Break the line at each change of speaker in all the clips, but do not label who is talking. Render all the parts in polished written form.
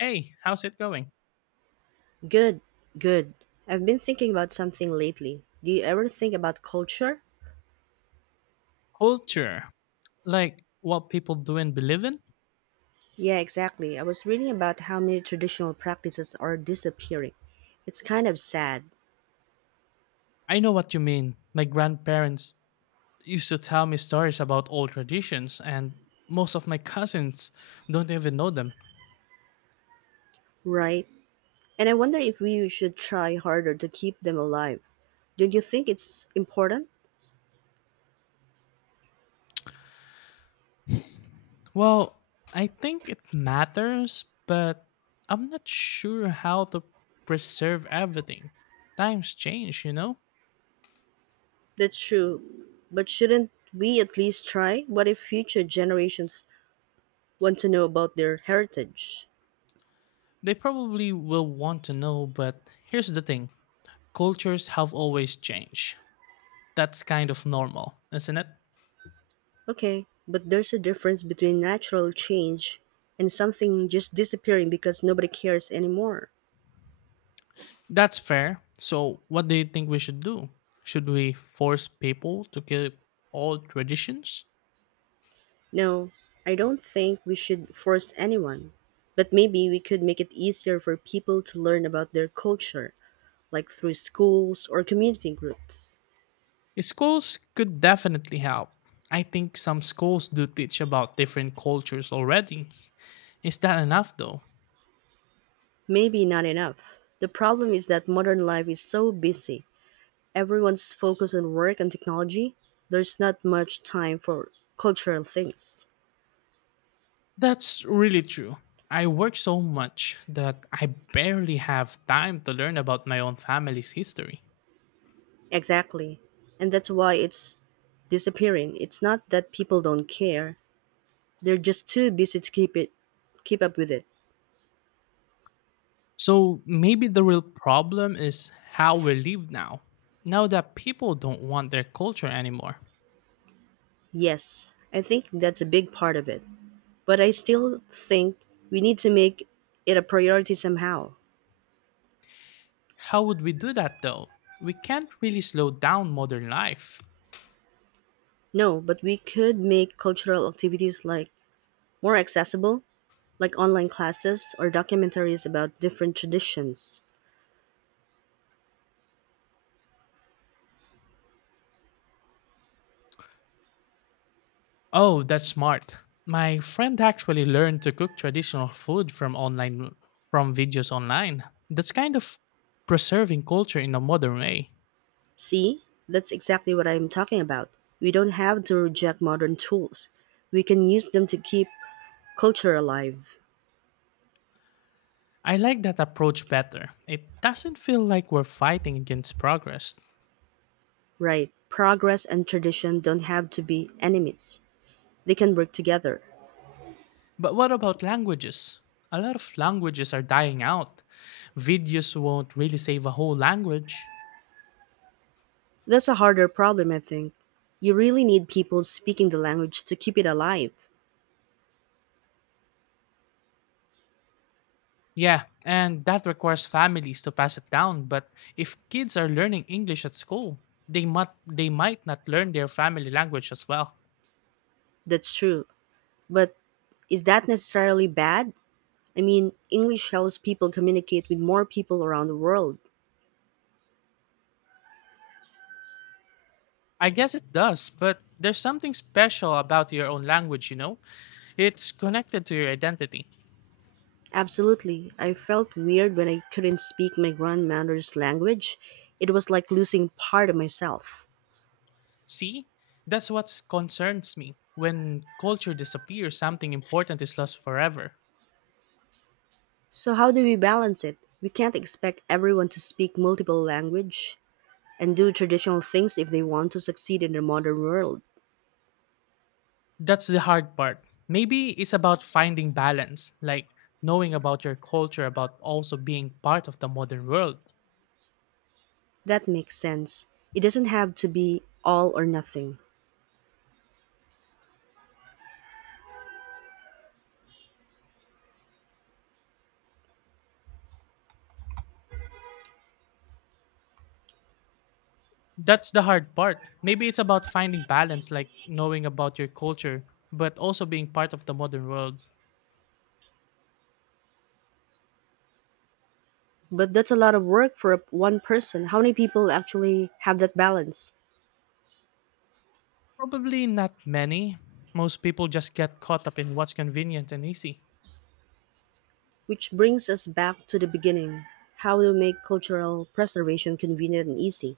Hey, how's it going?
Good, good. I've been thinking about something lately. Do you ever think about culture?
Culture. Like what people do and believe in?
Yeah, exactly. I was reading about how many traditional practices are disappearing. It's kind of sad,
I know what you mean. My grandparents used to tell me stories about old traditions, and most of my cousins don't even know them.
right? And I wonder if we should try harder to keep them alive. Don't you think it's important?
Well, I think it matters, but I'm not sure how to preserve everything. Times change, you know?
That's true. But shouldn't we at least try? What if future generations want to know about their heritage?
They probably will want to know, but here's the thing, cultures have always changed. That's kind of normal, isn't it?
Okay, but there's a difference between natural change and something just disappearing because nobody cares anymore.
That's fair. So, what do you think we should do? Should we force people to keep all traditions?
No, I don't think we should force anyone. But maybe we could make it easier for people to learn about their culture, like through schools or community groups.
Schools could definitely help. I think some schools do teach about different cultures already. Is that enough though?
Maybe not enough. The problem is that modern life is so busy. Everyone's focused on work and technology. There's not much time for cultural things.
That's really true. I work so much that I barely have time to learn about my own family's history.
Exactly. And that's why it's disappearing. It's not that people don't care. They're just too busy to keep up with it.
So maybe the real problem is how we live now. Now that people don't want their culture anymore.
Yes, I think that's a big part of it. But I still think we need to make it a priority somehow.
How would we do that though? We can't really slow down modern life.
No, but we could make cultural activities like more accessible, like online classes or documentaries about different traditions.
Oh, that's smart. My friend actually learned to cook traditional food from online, from videos online. That's kind of preserving culture in a modern way.
See? That's exactly what I'm talking about. We don't have to reject modern tools. We can use them to keep culture alive.
I like that approach better. It doesn't feel like we're fighting against progress.
Right. Progress and tradition don't have to be enemies. They can work together.
But what about languages? A lot of languages are dying out. Videos won't really save a whole language.
That's a harder problem, I think. You really need people speaking the language to keep it alive.
Yeah, and that requires families to pass it down, but if kids are learning English at school, they might not learn their family language as well.
That's true. But is that necessarily bad? I mean, English helps people communicate with more people around the world.
I guess it does, but there's something special about your own language, you know? It's connected to your identity.
Absolutely. I felt weird when I couldn't speak my grandmother's language. It was like losing part of myself.
See? That's what concerns me. When culture disappears, something important is lost forever.
So how do we balance it? We can't expect everyone to speak multiple language and do traditional things if they want to succeed in the modern world.
That's the hard part. Maybe it's about finding balance, like knowing about your culture, about also being part of the modern world.
That makes sense. It doesn't have to be all or nothing.
That's the hard part. Maybe it's about finding balance, like knowing about your culture, but also being part of the modern world.
But that's a lot of work for one person. How many people actually have that balance?
Probably not many. Most people just get caught up in what's convenient and easy.
Which brings us back to the beginning. How to make cultural preservation convenient and easy.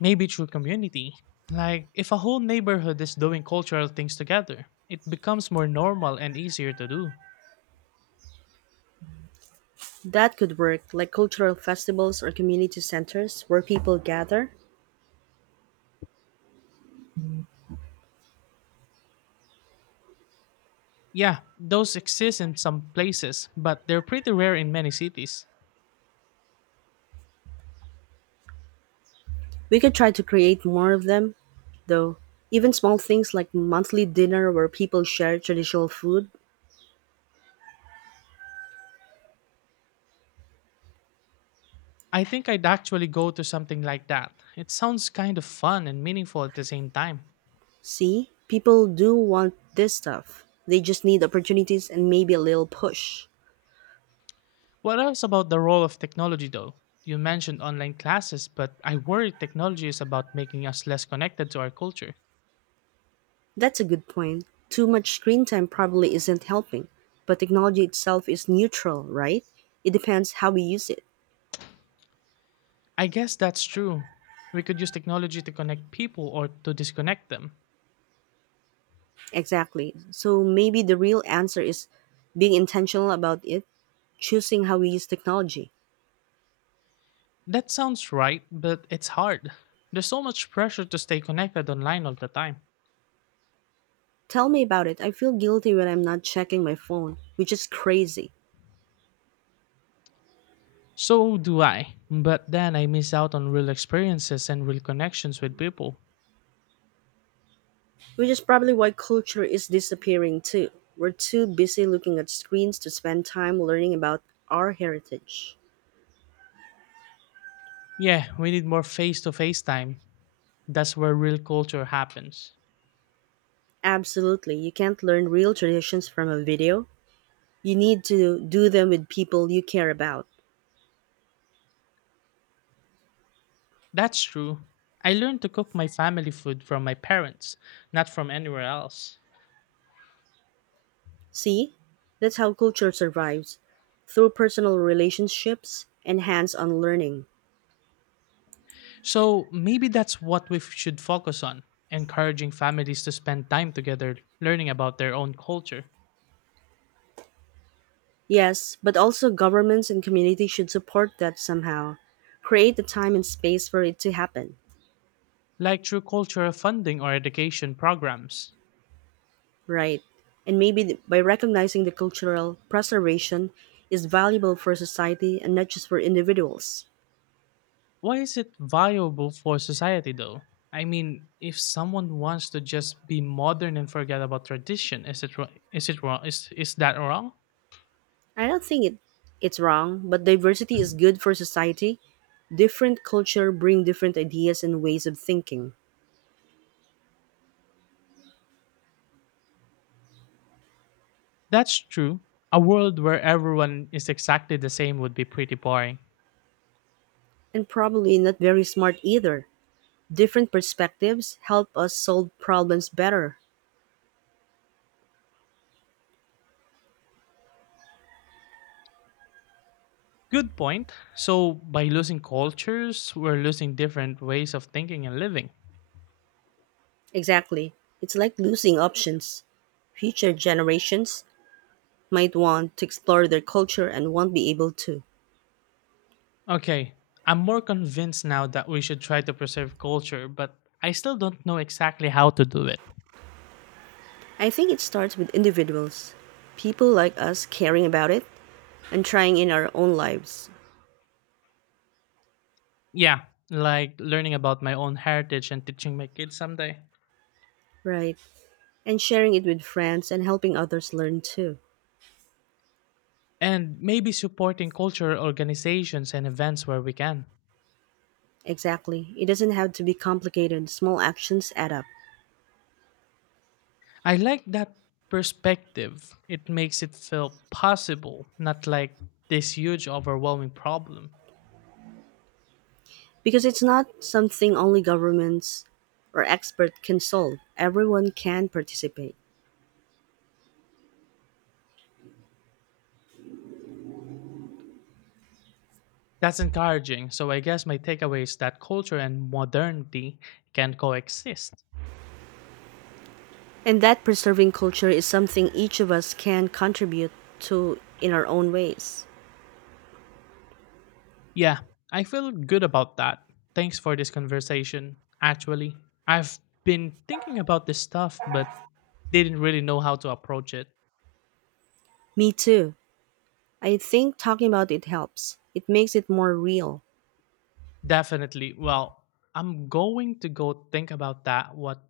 Maybe through community. Like, if a whole neighborhood is doing cultural things together, it becomes more normal and easier to do.
That could work, like cultural festivals or community centers where people gather.
Yeah, those exist in some places, but they're pretty rare in many cities.
We could try to create more of them, though. Even small things like monthly dinner where people share traditional food.
I think I'd actually go to something like that. It sounds kind of fun and meaningful at the same time.
See, people do want this stuff. They just need opportunities and maybe a little push.
What else about the role of technology, though? You mentioned online classes, but I worry technology is about making us less connected to our culture.
That's a good point. Too much screen time probably isn't helping, but technology itself is neutral, right? It depends how we use it.
I guess that's true. We could use technology to connect people or to disconnect them.
Exactly. So maybe the real answer is being intentional about it, choosing how we use technology.
That sounds right, but it's hard. There's so much pressure to stay connected online all the time.
Tell me about it. I feel guilty when I'm not checking my phone, which is crazy.
So do I, but then I miss out on real experiences and real connections with people.
Which is probably why culture is disappearing too. We're too busy looking at screens to spend time learning about our heritage.
Yeah, we need more face to face time. That's where real culture happens.
Absolutely, you can't learn real traditions from a video. You need to do them with people you care about.
That's true. I learned to cook my family food from my parents, not from anywhere else.
See? That's how culture survives through personal relationships and hands on learning.
So maybe that's what we should focus on, encouraging families to spend time together learning about their own culture,
Yes, but also governments and community should support that somehow. Create the time and space for it to happen.
like through cultural funding or education programs.
Right. And maybe by recognizing the cultural preservation is valuable for society and not just for individuals.
Why is it viable for society though? I mean, if someone wants to just be modern and forget about tradition, is it wrong? Is it wrong? Is that wrong?
I don't think it's wrong, but diversity is good for society. Different culture bring different ideas and ways of thinking.
That's true. A world where everyone is exactly the same would be pretty boring.
And probably not very smart either. Different perspectives help us solve problems better.
Good point. So by losing cultures, we're losing different ways of thinking and living.
Exactly. It's like losing options. Future generations might want to explore their culture and won't be able to.
Okay, I'm more convinced now that we should try to preserve culture, but I still don't know exactly how to do it.
I think it starts with individuals, people like us caring about it and trying in our own lives.
Yeah, like learning about my own heritage and teaching my kids someday.
Right. And sharing it with friends and helping others learn too.
And maybe supporting cultural organizations and events where we can.
Exactly. It doesn't have to be complicated. Small actions add up.
I like that perspective. It makes it feel possible, not like this huge, overwhelming problem.
Because it's not something only governments or experts can solve. Everyone can participate.
That's encouraging, so I guess my takeaway is that culture and modernity can coexist.
And that preserving culture is something each of us can contribute to in our own ways.
Yeah, I feel good about that. Thanks for this conversation. Actually, I've been thinking about this stuff, but didn't really know how to approach it.
Me too. I think talking about it helps. It makes it more real.
Definitely. Well, I'm going to go think about that, what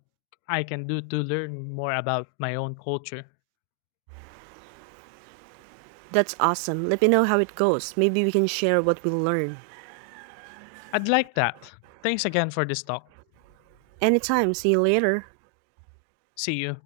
I can do to learn more about my own culture.
That's awesome. Let me know how it goes. Maybe we can share what we learn.
I'd like that. Thanks again for this talk.
Anytime. See you later.
See you.